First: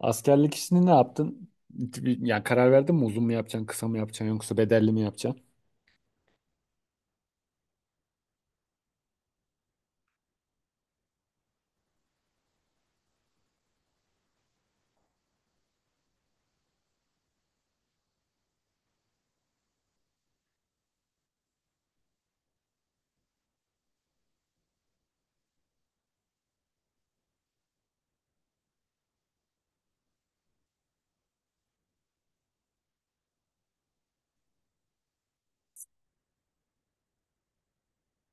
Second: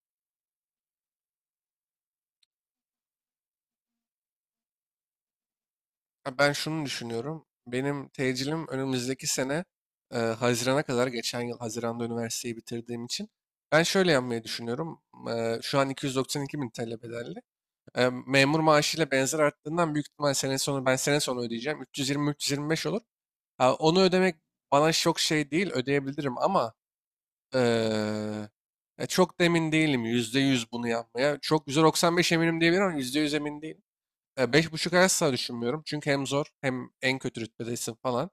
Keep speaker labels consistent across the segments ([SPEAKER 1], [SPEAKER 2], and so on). [SPEAKER 1] Askerlik işini ne yaptın? Yani karar verdin mi, uzun mu yapacaksın, kısa mı yapacaksın yoksa bedelli mi yapacaksın?
[SPEAKER 2] Ha, ben şunu düşünüyorum. Benim tecilim önümüzdeki sene Haziran'a kadar geçen yıl Haziran'da üniversiteyi bitirdiğim için ben şöyle yapmayı düşünüyorum. Şu an 292 bin TL bedelli. Memur maaşıyla benzer arttığından büyük ihtimal sene sonu ben sene sonu ödeyeceğim. 320-325 olur. Ha, onu ödemek bana çok şey değil, ödeyebilirim ama e, çok da emin değilim yüzde yüz bunu yapmaya. Çok %95 eminim diyebilirim ama %100 emin değilim. Beş buçuk asla düşünmüyorum. Çünkü hem zor, hem en kötü rütbedesin falan.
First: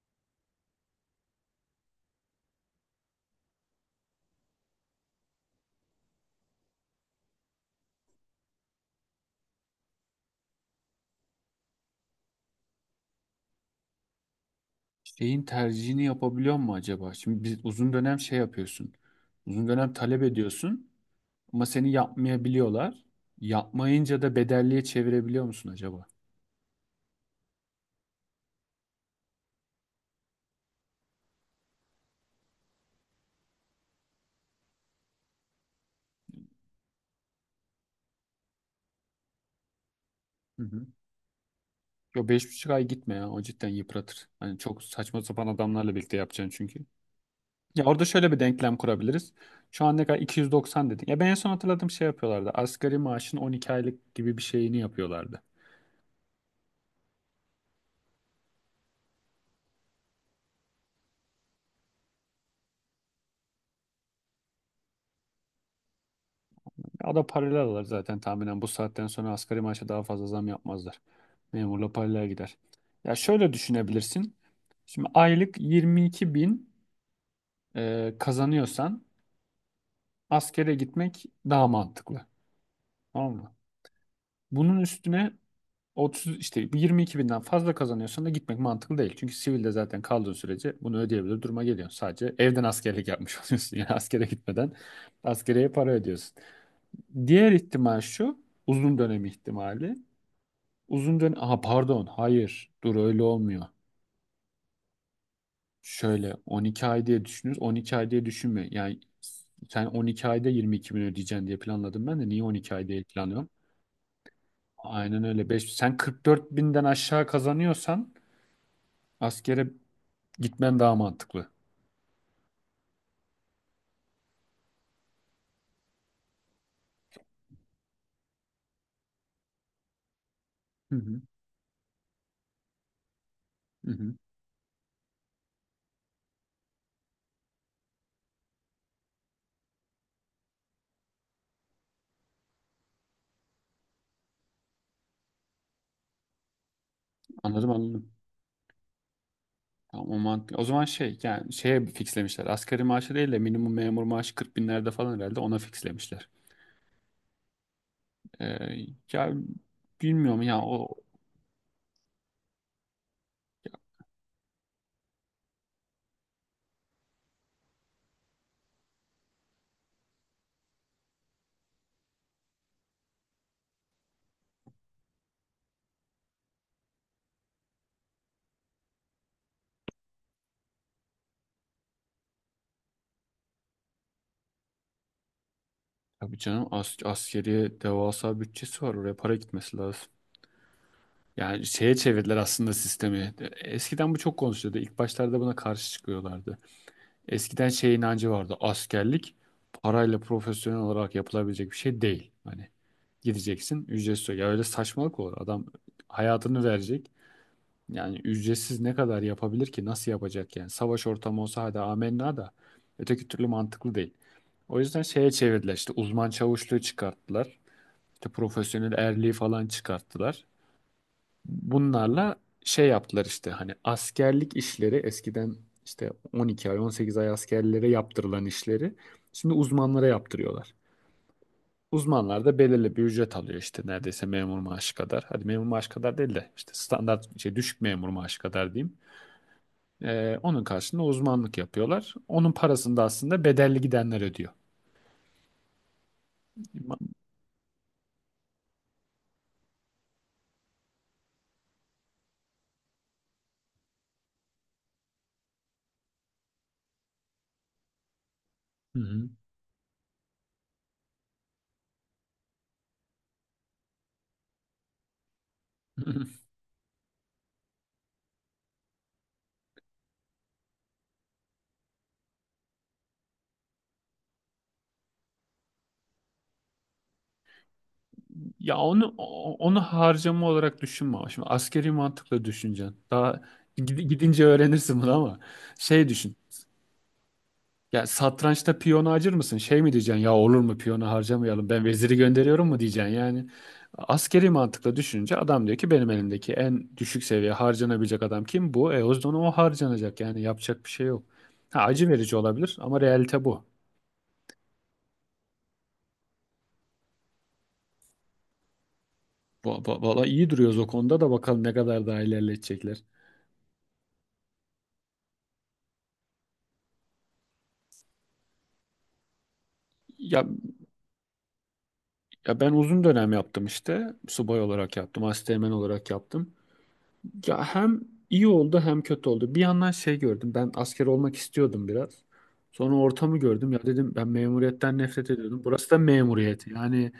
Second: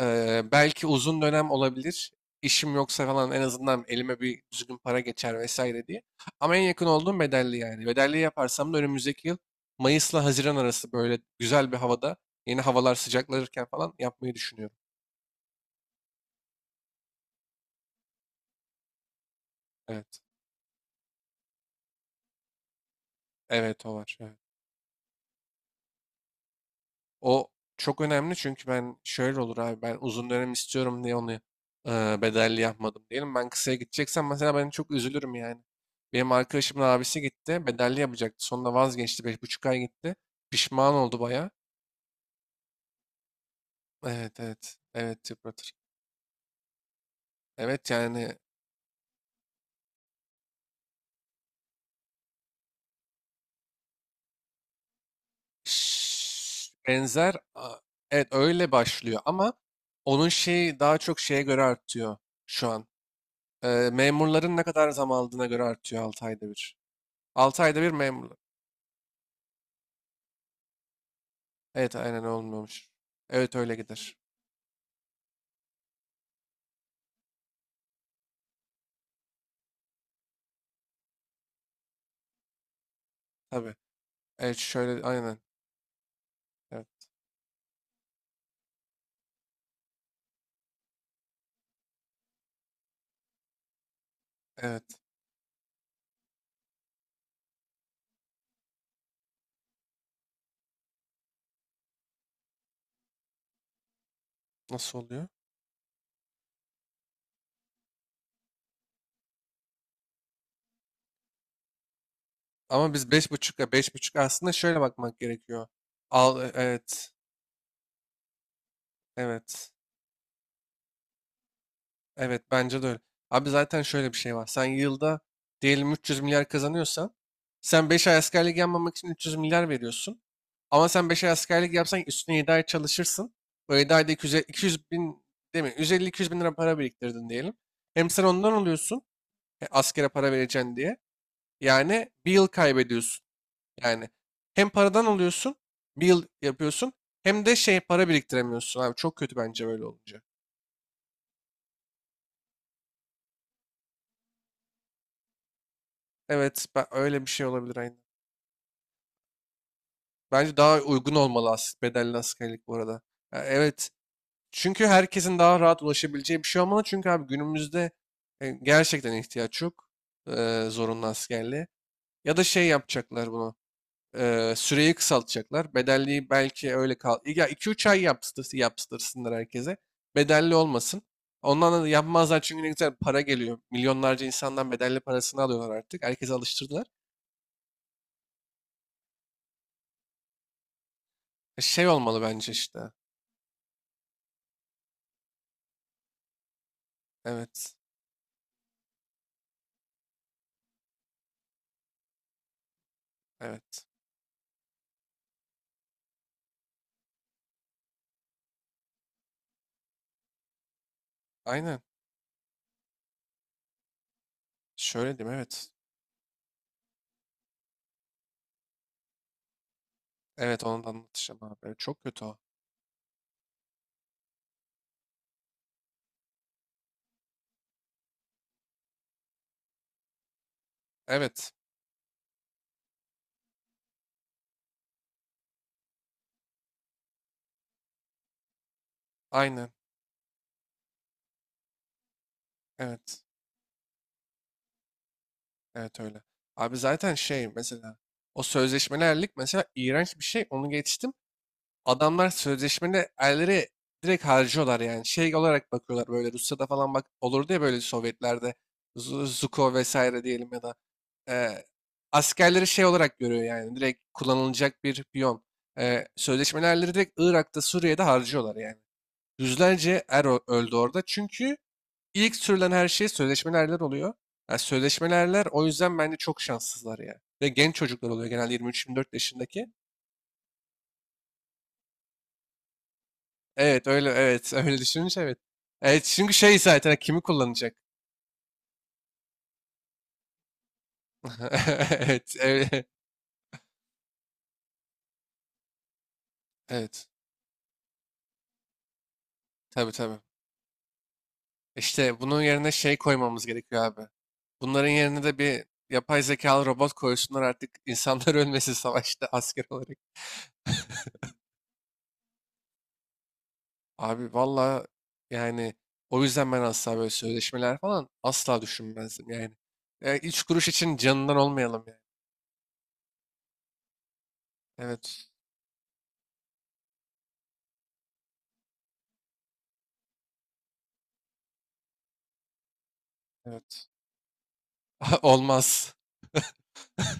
[SPEAKER 2] Belki uzun dönem olabilir. İşim yoksa falan en azından elime bir düzgün para geçer vesaire diye. Ama en yakın olduğum bedelli yani. Bedelli yaparsam da önümüzdeki yıl Mayıs'la Haziran arası böyle güzel bir havada, yeni havalar sıcaklanırken falan yapmayı düşünüyorum.
[SPEAKER 1] Şeyin tercihini yapabiliyor mu acaba? Şimdi biz uzun dönem şey yapıyorsun. Uzun dönem
[SPEAKER 2] Evet.
[SPEAKER 1] talep ediyorsun ama seni yapmayabiliyorlar.
[SPEAKER 2] Evet, o var.
[SPEAKER 1] Yapmayınca da
[SPEAKER 2] Evet.
[SPEAKER 1] bedelliye çevirebiliyor musun acaba?
[SPEAKER 2] O çok önemli, çünkü ben şöyle olur abi, ben uzun dönem istiyorum diye onu bedelli yapmadım diyelim. Ben kısaya gideceksem mesela, ben çok üzülürüm yani. Benim arkadaşımın abisi gitti, bedelli yapacaktı. Sonunda vazgeçti, beş buçuk ay gitti.
[SPEAKER 1] Hı hı.
[SPEAKER 2] Pişman oldu baya.
[SPEAKER 1] Yo, beş buçuk ay gitme ya. O cidden yıpratır.
[SPEAKER 2] Evet
[SPEAKER 1] Hani
[SPEAKER 2] evet
[SPEAKER 1] çok saçma
[SPEAKER 2] evet,
[SPEAKER 1] sapan
[SPEAKER 2] yıpratır.
[SPEAKER 1] adamlarla birlikte yapacaksın çünkü. Ya
[SPEAKER 2] Evet
[SPEAKER 1] orada şöyle
[SPEAKER 2] yani.
[SPEAKER 1] bir denklem kurabiliriz. Şu an ne kadar, 290 dedin. Ya ben en son hatırladığım şey yapıyorlardı. Asgari maaşın 12 aylık gibi bir şeyini yapıyorlardı.
[SPEAKER 2] şş, benzer a- evet, öyle başlıyor ama onun şeyi daha çok şeye göre artıyor şu an. Memurların ne kadar zam aldığına göre artıyor 6 ayda bir.
[SPEAKER 1] Ya o da paralel
[SPEAKER 2] 6 ayda
[SPEAKER 1] alır
[SPEAKER 2] bir
[SPEAKER 1] zaten
[SPEAKER 2] memur.
[SPEAKER 1] tahminen. Bu saatten sonra asgari maaşa daha fazla zam yapmazlar. Memurla
[SPEAKER 2] Evet, aynen
[SPEAKER 1] paralel gider.
[SPEAKER 2] olmuyormuş.
[SPEAKER 1] Ya şöyle
[SPEAKER 2] Evet, öyle gider.
[SPEAKER 1] düşünebilirsin. Şimdi aylık 22 bin kazanıyorsan askere gitmek daha mantıklı. Tamam mı?
[SPEAKER 2] Tabii. Evet,
[SPEAKER 1] Bunun
[SPEAKER 2] şöyle
[SPEAKER 1] üstüne
[SPEAKER 2] aynen.
[SPEAKER 1] 30, işte
[SPEAKER 2] Evet.
[SPEAKER 1] 22 binden fazla kazanıyorsan da gitmek mantıklı değil. Çünkü sivilde zaten kaldığın sürece bunu ödeyebilir duruma geliyorsun. Sadece evden askerlik yapmış oluyorsun. Yani askere gitmeden
[SPEAKER 2] Evet.
[SPEAKER 1] askereye para ödüyorsun. Diğer ihtimal şu: uzun dönem ihtimali. Uzun dönem... Aha, pardon. Hayır. Dur, öyle olmuyor.
[SPEAKER 2] Nasıl oluyor?
[SPEAKER 1] Şöyle 12 ay diye düşünürüz. 12 ay diye düşünme. Yani sen 12 ayda 22 bin ödeyeceksin diye planladım ben de. Niye 12 ay
[SPEAKER 2] Ama
[SPEAKER 1] değil
[SPEAKER 2] biz beş
[SPEAKER 1] planlıyorum?
[SPEAKER 2] buçuk ya, beş buçuk aslında şöyle bakmak
[SPEAKER 1] Aynen öyle.
[SPEAKER 2] gerekiyor.
[SPEAKER 1] 5, sen 44 binden
[SPEAKER 2] Evet.
[SPEAKER 1] aşağı kazanıyorsan askere
[SPEAKER 2] Evet.
[SPEAKER 1] gitmen daha mantıklı.
[SPEAKER 2] Evet, bence de öyle. Abi zaten şöyle bir şey var. Sen yılda diyelim 300 milyar kazanıyorsan, sen 5 ay askerlik yapmamak için 300 milyar veriyorsun. Ama
[SPEAKER 1] Hı
[SPEAKER 2] sen
[SPEAKER 1] hı.
[SPEAKER 2] 5 ay askerlik yapsan üstüne 7 ay çalışırsın. O
[SPEAKER 1] Hı
[SPEAKER 2] yedi ayda
[SPEAKER 1] hı.
[SPEAKER 2] 200, 200 bin, değil mi? 150-200 bin lira para biriktirdin diyelim. Hem sen ondan alıyorsun, askere para vereceksin diye. Yani bir yıl kaybediyorsun. Yani hem paradan alıyorsun, bir yıl yapıyorsun, hem de
[SPEAKER 1] Anladım,
[SPEAKER 2] şey para
[SPEAKER 1] anladım.
[SPEAKER 2] biriktiremiyorsun abi. Çok kötü bence böyle
[SPEAKER 1] Tamam, o
[SPEAKER 2] olunca.
[SPEAKER 1] mantıklı. O zaman şey, yani şeye fixlemişler. Asgari maaşı değil de minimum memur maaşı 40 binlerde falan herhalde, ona fixlemişler.
[SPEAKER 2] Evet, öyle bir şey olabilir aynen.
[SPEAKER 1] Ee, ya bilmiyorum
[SPEAKER 2] Bence
[SPEAKER 1] ya
[SPEAKER 2] daha
[SPEAKER 1] o...
[SPEAKER 2] uygun olmalı bedelli askerlik bu arada. Ya evet. Çünkü herkesin daha rahat ulaşabileceği bir şey olmalı. Çünkü abi günümüzde gerçekten ihtiyaç yok zorunlu askerliğe. Ya da şey yapacaklar bunu. Süreyi kısaltacaklar. Bedelliği belki öyle kal. Ya 2-3 ay yaptırsınlar herkese. Bedelli olmasın. Ondan da yapmazlar çünkü ne güzel para geliyor. Milyonlarca insandan bedelli parasını alıyorlar artık. Herkese
[SPEAKER 1] Tabii canım,
[SPEAKER 2] alıştırdılar.
[SPEAKER 1] as askeriye devasa bütçesi var. Oraya para gitmesi lazım. Yani
[SPEAKER 2] Şey
[SPEAKER 1] şeye
[SPEAKER 2] olmalı
[SPEAKER 1] çevirdiler
[SPEAKER 2] bence
[SPEAKER 1] aslında
[SPEAKER 2] işte.
[SPEAKER 1] sistemi. Eskiden bu çok konuşuluyordu. İlk başlarda buna karşı çıkıyorlardı. Eskiden
[SPEAKER 2] Evet.
[SPEAKER 1] şey inancı vardı. Askerlik parayla profesyonel olarak yapılabilecek bir şey değil. Hani gideceksin,
[SPEAKER 2] Evet.
[SPEAKER 1] ücretsiz. Ya öyle saçmalık olur. Adam hayatını verecek. Yani ücretsiz ne kadar yapabilir ki? Nasıl yapacak yani? Savaş ortamı olsa hadi
[SPEAKER 2] Aynen.
[SPEAKER 1] amenna da öteki türlü mantıklı değil. O yüzden
[SPEAKER 2] Şöyle
[SPEAKER 1] şeye
[SPEAKER 2] diyeyim, evet.
[SPEAKER 1] çevirdiler işte, uzman çavuşluğu çıkarttılar. İşte profesyonel erliği falan çıkarttılar.
[SPEAKER 2] Evet, onu da anlatacağım abi. Evet, çok kötü
[SPEAKER 1] Bunlarla
[SPEAKER 2] o.
[SPEAKER 1] şey yaptılar işte, hani askerlik işleri eskiden işte 12 ay 18 ay askerlere yaptırılan işleri şimdi uzmanlara yaptırıyorlar.
[SPEAKER 2] Evet.
[SPEAKER 1] Uzmanlar da belirli bir ücret alıyor işte, neredeyse memur maaşı kadar. Hadi memur maaşı kadar değil de işte standart şey, düşük memur maaşı kadar diyeyim.
[SPEAKER 2] Aynen.
[SPEAKER 1] Onun karşılığında uzmanlık yapıyorlar. Onun parasını da
[SPEAKER 2] Evet.
[SPEAKER 1] aslında bedelli gidenler ödüyor.
[SPEAKER 2] Evet, öyle. Abi zaten şey mesela, o sözleşmelerlik mesela iğrenç bir şey. Onu geçtim. Adamlar sözleşmeli erleri direkt harcıyorlar yani. Şey olarak bakıyorlar, böyle Rusya'da falan bak olurdu ya, böyle Sovyetlerde
[SPEAKER 1] Hı hı.
[SPEAKER 2] Zuko vesaire diyelim, ya da e, askerleri şey olarak görüyor yani, direkt kullanılacak bir piyon. Sözleşmeli erleri direkt Irak'ta, Suriye'de harcıyorlar yani. Yüzlerce er öldü orada, çünkü ilk sürülen her şey sözleşmeli erler oluyor. Yani sözleşmeli erler o yüzden bence çok şanssızlar ya. Ve genç çocuklar oluyor genelde,
[SPEAKER 1] Ya
[SPEAKER 2] 23-24
[SPEAKER 1] onu
[SPEAKER 2] yaşındaki.
[SPEAKER 1] onu harcama olarak düşünme ama. Şimdi askeri mantıkla düşüneceksin. Daha
[SPEAKER 2] Evet öyle,
[SPEAKER 1] gidince
[SPEAKER 2] evet, öyle
[SPEAKER 1] öğrenirsin bunu,
[SPEAKER 2] düşününce evet.
[SPEAKER 1] ama
[SPEAKER 2] Evet,
[SPEAKER 1] şey
[SPEAKER 2] çünkü
[SPEAKER 1] düşün.
[SPEAKER 2] şey zaten hani, kimi kullanacak?
[SPEAKER 1] Ya satrançta piyonu acır mısın? Şey mi diyeceksin? Ya olur mu, piyonu harcamayalım, ben veziri
[SPEAKER 2] Evet
[SPEAKER 1] gönderiyorum mu
[SPEAKER 2] evet
[SPEAKER 1] diyeceksin yani. Askeri mantıkla düşününce adam diyor ki benim elimdeki en
[SPEAKER 2] evet,
[SPEAKER 1] düşük seviye harcanabilecek adam kim? Bu. E o zaman o
[SPEAKER 2] tabii tabii.
[SPEAKER 1] harcanacak. Yani yapacak bir şey yok. Ha, acı
[SPEAKER 2] İşte
[SPEAKER 1] verici
[SPEAKER 2] bunun yerine
[SPEAKER 1] olabilir
[SPEAKER 2] şey
[SPEAKER 1] ama realite
[SPEAKER 2] koymamız
[SPEAKER 1] bu.
[SPEAKER 2] gerekiyor abi. Bunların yerine de bir yapay zekalı robot koysunlar artık, insanlar ölmesin savaşta asker olarak.
[SPEAKER 1] Valla iyi duruyoruz o konuda da, bakalım ne kadar daha ilerletecekler.
[SPEAKER 2] Abi valla yani, o yüzden ben asla böyle sözleşmeler falan asla düşünmezdim yani.
[SPEAKER 1] Ya
[SPEAKER 2] Üç kuruş için canından olmayalım yani.
[SPEAKER 1] Ya ben uzun dönem yaptım işte. Subay olarak yaptım,
[SPEAKER 2] Evet
[SPEAKER 1] asteğmen olarak yaptım. Ya hem iyi oldu hem kötü oldu. Bir yandan şey gördüm. Ben asker olmak istiyordum biraz. Sonra ortamı gördüm. Ya
[SPEAKER 2] evet.
[SPEAKER 1] dedim, ben memuriyetten nefret ediyordum. Burası
[SPEAKER 2] Olmaz
[SPEAKER 1] da memuriyet. Yani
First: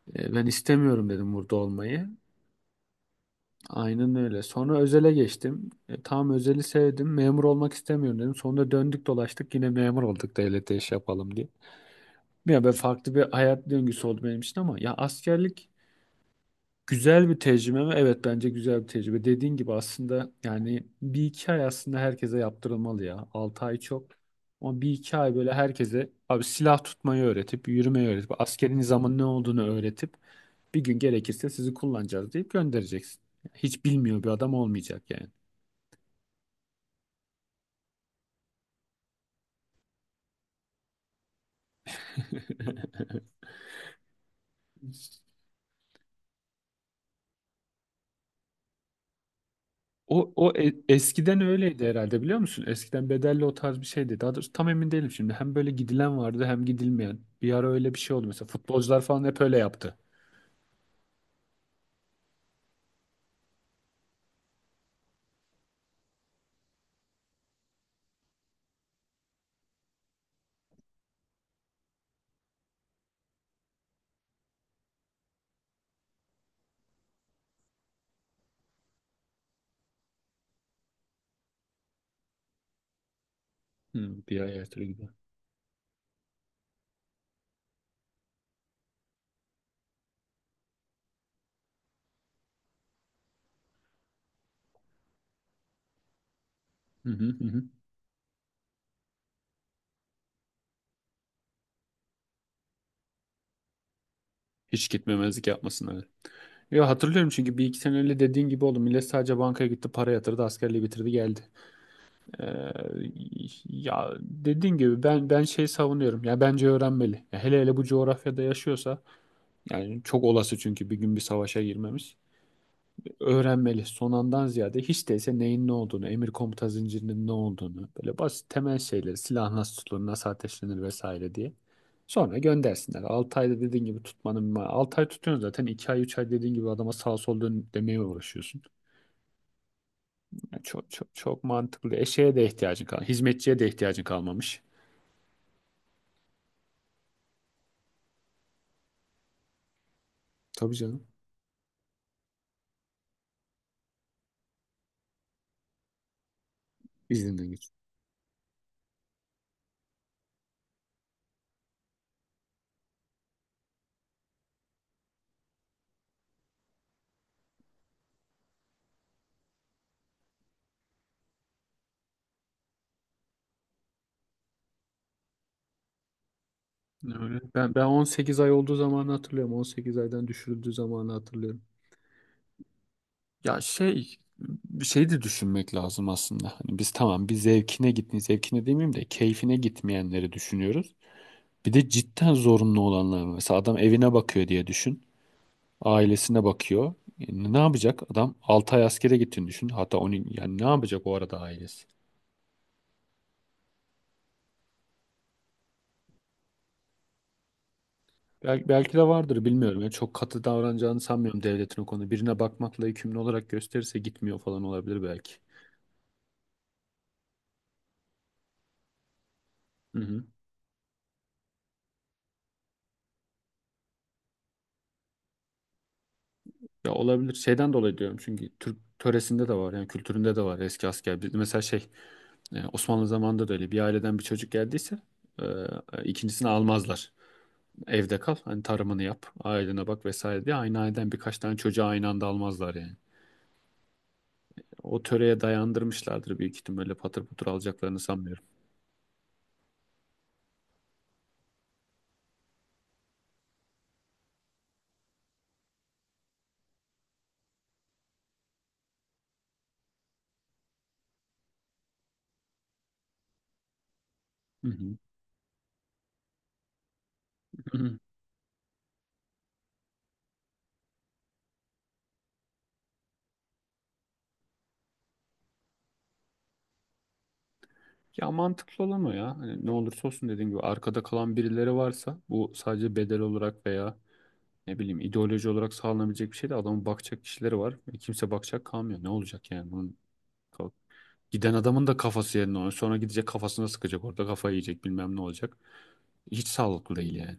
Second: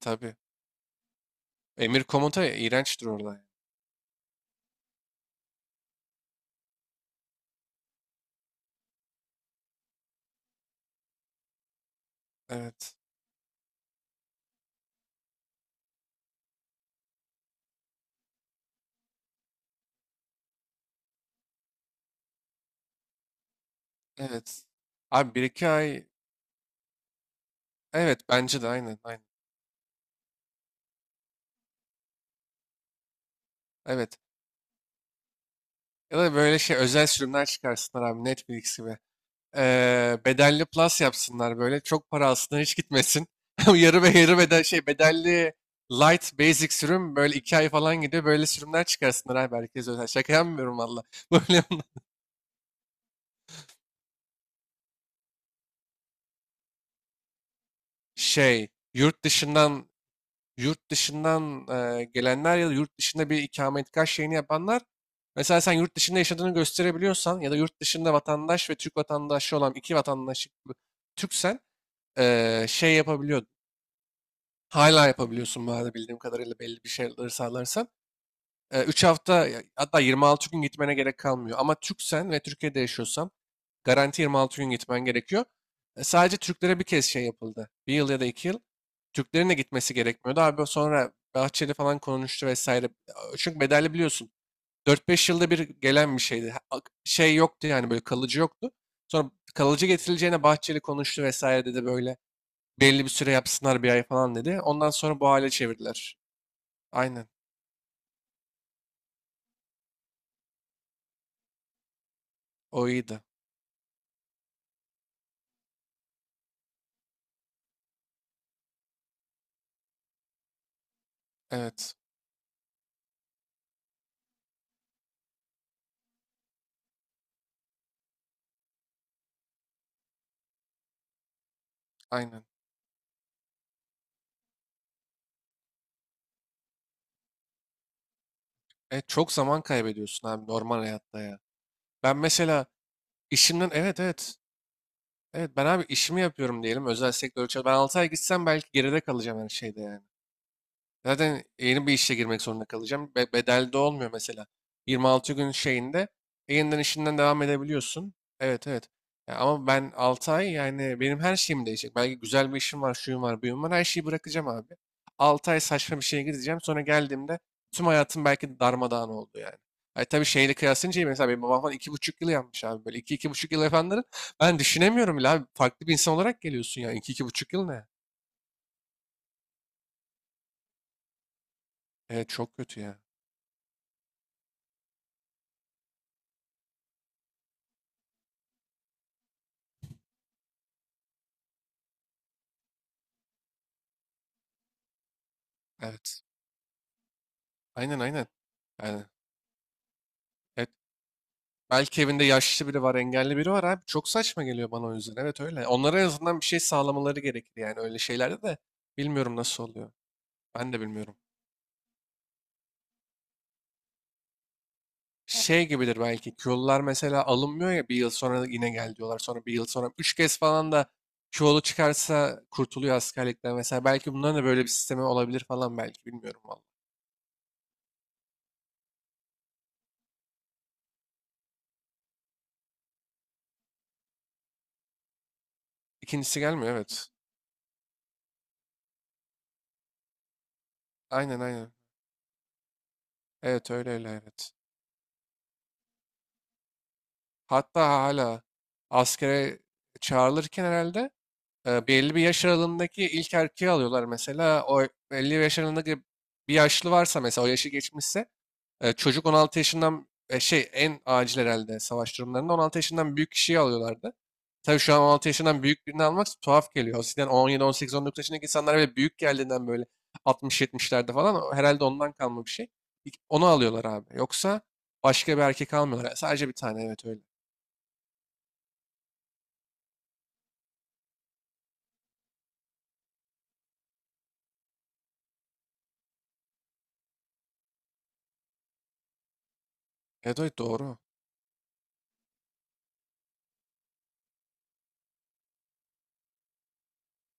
[SPEAKER 2] tabii.
[SPEAKER 1] ben istemiyorum dedim burada
[SPEAKER 2] Emir
[SPEAKER 1] olmayı.
[SPEAKER 2] komuta iğrençtir orada.
[SPEAKER 1] Aynen öyle. Sonra özele geçtim. E, tam özeli sevdim. Memur olmak istemiyorum dedim. Sonra döndük dolaştık yine memur olduk, devlete iş yapalım diye. Ya ben,
[SPEAKER 2] Evet.
[SPEAKER 1] farklı bir hayat döngüsü oldu benim için, ama ya askerlik güzel bir tecrübe mi? Evet, bence güzel bir tecrübe. Dediğin gibi aslında yani bir iki ay aslında herkese yaptırılmalı ya. Altı ay çok.
[SPEAKER 2] Evet.
[SPEAKER 1] Ama bir iki ay
[SPEAKER 2] Abi bir
[SPEAKER 1] böyle
[SPEAKER 2] iki ay,
[SPEAKER 1] herkese, abi, silah tutmayı öğretip, yürümeyi
[SPEAKER 2] evet
[SPEAKER 1] öğretip,
[SPEAKER 2] bence de
[SPEAKER 1] askerin
[SPEAKER 2] aynen
[SPEAKER 1] zaman ne
[SPEAKER 2] aynen.
[SPEAKER 1] olduğunu öğretip bir gün gerekirse sizi kullanacağız deyip göndereceksin. Hiç
[SPEAKER 2] Evet.
[SPEAKER 1] bilmiyor bir adam olmayacak yani.
[SPEAKER 2] Ya da böyle şey özel sürümler çıkarsınlar abi, Netflix gibi. Bedelli plus yapsınlar böyle. Çok para aslında, hiç gitmesin. Yarı ve yarı bedel, şey bedelli light basic sürüm, böyle 2 ay falan gidiyor. Böyle sürümler çıkarsınlar abi, herkes özel.
[SPEAKER 1] O,
[SPEAKER 2] Şaka yapmıyorum valla.
[SPEAKER 1] eskiden
[SPEAKER 2] Böyle
[SPEAKER 1] öyleydi herhalde, biliyor musun? Eskiden bedelli o tarz bir şeydi. Daha doğrusu tam emin değilim şimdi. Hem böyle gidilen vardı hem gidilmeyen. Bir ara öyle bir şey oldu. Mesela
[SPEAKER 2] şey,
[SPEAKER 1] futbolcular falan
[SPEAKER 2] yurt
[SPEAKER 1] hep öyle
[SPEAKER 2] dışından
[SPEAKER 1] yaptı.
[SPEAKER 2] yurt dışından gelenler ya da yurt dışında bir ikametgah şeyini yapanlar, mesela sen yurt dışında yaşadığını gösterebiliyorsan ya da yurt dışında vatandaş ve Türk vatandaşı olan, iki vatandaşlık Türksen şey yapabiliyordun. Hala yapabiliyorsun bu arada, bildiğim kadarıyla belli bir şeyleri sağlarsan. 3 hafta hatta 26 gün gitmene gerek kalmıyor. Ama Türksen ve Türkiye'de yaşıyorsan
[SPEAKER 1] Hı,
[SPEAKER 2] garanti
[SPEAKER 1] bir ay
[SPEAKER 2] 26 gün
[SPEAKER 1] ertele
[SPEAKER 2] gitmen
[SPEAKER 1] gidiyor.
[SPEAKER 2] gerekiyor. Sadece Türklere bir kez şey yapıldı, bir yıl ya da iki yıl. Türklerin de gitmesi gerekmiyordu. Abi sonra Bahçeli falan konuştu vesaire. Çünkü bedelli biliyorsun, dört beş yılda bir gelen bir şeydi.
[SPEAKER 1] Hı hı
[SPEAKER 2] Şey
[SPEAKER 1] hı. Hı.
[SPEAKER 2] yoktu yani, böyle kalıcı yoktu. Sonra kalıcı getirileceğine Bahçeli konuştu vesaire, dedi böyle. Belli bir süre yapsınlar, bir ay falan dedi.
[SPEAKER 1] Hiç
[SPEAKER 2] Ondan sonra bu
[SPEAKER 1] gitmemezlik
[SPEAKER 2] hale
[SPEAKER 1] yapmasınlar.
[SPEAKER 2] çevirdiler.
[SPEAKER 1] Ya
[SPEAKER 2] Aynen.
[SPEAKER 1] hatırlıyorum çünkü bir iki sene öyle dediğin gibi oldu. Millet sadece bankaya gitti, para yatırdı, askerliği bitirdi, geldi.
[SPEAKER 2] O
[SPEAKER 1] Ee,
[SPEAKER 2] iyiydi.
[SPEAKER 1] ya dediğin gibi ben şey savunuyorum. Ya bence öğrenmeli. Ya hele hele bu coğrafyada yaşıyorsa, yani çok olası çünkü bir gün bir savaşa
[SPEAKER 2] Evet.
[SPEAKER 1] girmemiz. Öğrenmeli. Son andan ziyade hiç değilse neyin ne olduğunu, emir komuta zincirinin ne olduğunu, böyle basit temel şeyleri, silah nasıl tutulur, nasıl ateşlenir vesaire diye. Sonra
[SPEAKER 2] Aynen.
[SPEAKER 1] göndersinler. 6 ayda dediğin gibi tutmanın, 6 ay tutuyorsun zaten, 2 ay 3 ay dediğin gibi adama sağ sol dön demeye uğraşıyorsun.
[SPEAKER 2] Çok zaman kaybediyorsun abi,
[SPEAKER 1] Yani
[SPEAKER 2] normal
[SPEAKER 1] çok çok
[SPEAKER 2] hayatta ya.
[SPEAKER 1] çok mantıklı.
[SPEAKER 2] Ben
[SPEAKER 1] Eşeğe de
[SPEAKER 2] mesela
[SPEAKER 1] ihtiyacın kal, hizmetçiye de
[SPEAKER 2] işimden, evet
[SPEAKER 1] ihtiyacın
[SPEAKER 2] evet.
[SPEAKER 1] kalmamış.
[SPEAKER 2] Evet ben abi, işimi yapıyorum diyelim özel sektör için. Ben 6 ay gitsem belki geride kalacağım her şeyde yani.
[SPEAKER 1] Tabii canım.
[SPEAKER 2] Zaten yeni bir işe girmek zorunda kalacağım. Bedelde olmuyor mesela. 26 gün şeyinde yeniden işinden devam
[SPEAKER 1] İzninden geç.
[SPEAKER 2] edebiliyorsun. Evet evet. Ya ama ben 6 ay, yani benim her şeyim değişecek. Belki güzel bir işim var, şuyum var, buyum var. Her şeyi bırakacağım abi. 6 ay saçma bir şeye gideceğim. Sonra geldiğimde tüm hayatım belki darmadağın oldu yani. Ay tabii şeyle kıyaslayınca iyi. Mesela benim babam falan iki buçuk yıl yapmış abi. Böyle iki buçuk yıl yapanları ben düşünemiyorum bile abi. Farklı bir insan olarak geliyorsun ya. İki iki
[SPEAKER 1] Öyle.
[SPEAKER 2] buçuk yıl
[SPEAKER 1] Ben
[SPEAKER 2] ne?
[SPEAKER 1] 18 ay olduğu zamanı hatırlıyorum. 18 aydan düşürüldüğü zamanı hatırlıyorum.
[SPEAKER 2] Evet, çok kötü ya.
[SPEAKER 1] Ya şey, bir şey de düşünmek lazım aslında. Hani biz tamam, bir zevkine gitmeyi, zevkine demeyeyim de keyfine gitmeyenleri düşünüyoruz. Bir de cidden zorunlu olanlar var. Mesela adam evine bakıyor diye düşün.
[SPEAKER 2] Evet.
[SPEAKER 1] Ailesine bakıyor. E, ne
[SPEAKER 2] Aynen
[SPEAKER 1] yapacak?
[SPEAKER 2] aynen.
[SPEAKER 1] Adam 6 ay
[SPEAKER 2] Yani,
[SPEAKER 1] askere gittiğini düşün. Hatta onu, yani ne
[SPEAKER 2] evet.
[SPEAKER 1] yapacak o arada ailesi?
[SPEAKER 2] Belki evinde yaşlı biri var, engelli biri var abi. Çok saçma geliyor bana o yüzden. Evet öyle. Onlara en azından bir şey sağlamaları gerekir yani, öyle şeylerde de.
[SPEAKER 1] Belki, belki de
[SPEAKER 2] Bilmiyorum
[SPEAKER 1] vardır,
[SPEAKER 2] nasıl
[SPEAKER 1] bilmiyorum. Yani
[SPEAKER 2] oluyor.
[SPEAKER 1] çok katı
[SPEAKER 2] Ben de
[SPEAKER 1] davranacağını
[SPEAKER 2] bilmiyorum.
[SPEAKER 1] sanmıyorum devletin o konuda. Birine bakmakla yükümlü olarak gösterirse gitmiyor falan olabilir belki.
[SPEAKER 2] Şey gibidir belki. Kyolular mesela alınmıyor ya, bir yıl sonra yine gel diyorlar. Sonra bir yıl sonra. Üç kez falan da Kyolu çıkarsa kurtuluyor askerlikten mesela. Belki bunların da böyle bir sistemi olabilir falan belki. Bilmiyorum vallahi.
[SPEAKER 1] Ya olabilir. Şeyden dolayı diyorum çünkü Türk töresinde de var yani, kültüründe de var eski asker. Mesela şey, Osmanlı zamanında da öyle bir aileden bir çocuk geldiyse e,
[SPEAKER 2] İkincisi
[SPEAKER 1] ikincisini
[SPEAKER 2] gelmiyor, evet.
[SPEAKER 1] almazlar. Evde kal, hani tarımını yap, ailene bak vesaire diye, aynı aileden birkaç
[SPEAKER 2] Aynen
[SPEAKER 1] tane
[SPEAKER 2] aynen.
[SPEAKER 1] çocuğu aynı anda almazlar yani.
[SPEAKER 2] Evet öyle öyle, evet.
[SPEAKER 1] O töreye dayandırmışlardır büyük ihtimalle, öyle patır patır
[SPEAKER 2] Hatta
[SPEAKER 1] alacaklarını
[SPEAKER 2] hala
[SPEAKER 1] sanmıyorum.
[SPEAKER 2] askere çağrılırken herhalde belli bir yaş aralığındaki ilk erkeği alıyorlar mesela. O 50 yaş aralığındaki bir yaşlı varsa mesela, o yaşı geçmişse, çocuk 16 yaşından, şey, en acil herhalde savaş durumlarında 16 yaşından büyük kişiyi alıyorlardı.
[SPEAKER 1] Hı
[SPEAKER 2] Tabii şu
[SPEAKER 1] hı.
[SPEAKER 2] an 16 yaşından büyük birini almak tuhaf geliyor. Eskiden on yedi on
[SPEAKER 1] Hı
[SPEAKER 2] sekiz
[SPEAKER 1] hı.
[SPEAKER 2] on dokuz yaşındaki insanlar böyle büyük geldiğinden, böyle altmış 70'lerde falan, o herhalde ondan kalma bir şey. İlk onu alıyorlar abi. Yoksa başka bir erkek almıyorlar. Sadece bir tane, evet öyle.
[SPEAKER 1] Ya mantıklı olan o ya. Hani ne olursa olsun, dediğim gibi, arkada kalan birileri varsa, bu sadece bedel olarak veya ne bileyim ideoloji olarak sağlanabilecek bir şey de, adamın bakacak kişileri var ve kimse bakacak kalmıyor. Ne olacak yani bunun
[SPEAKER 2] Evet, evet
[SPEAKER 1] ka-
[SPEAKER 2] doğru.
[SPEAKER 1] giden adamın da kafası yerine oynuyor. Sonra gidecek, kafasına sıkacak orada, kafayı yiyecek bilmem ne olacak. Hiç sağlıklı değil yani.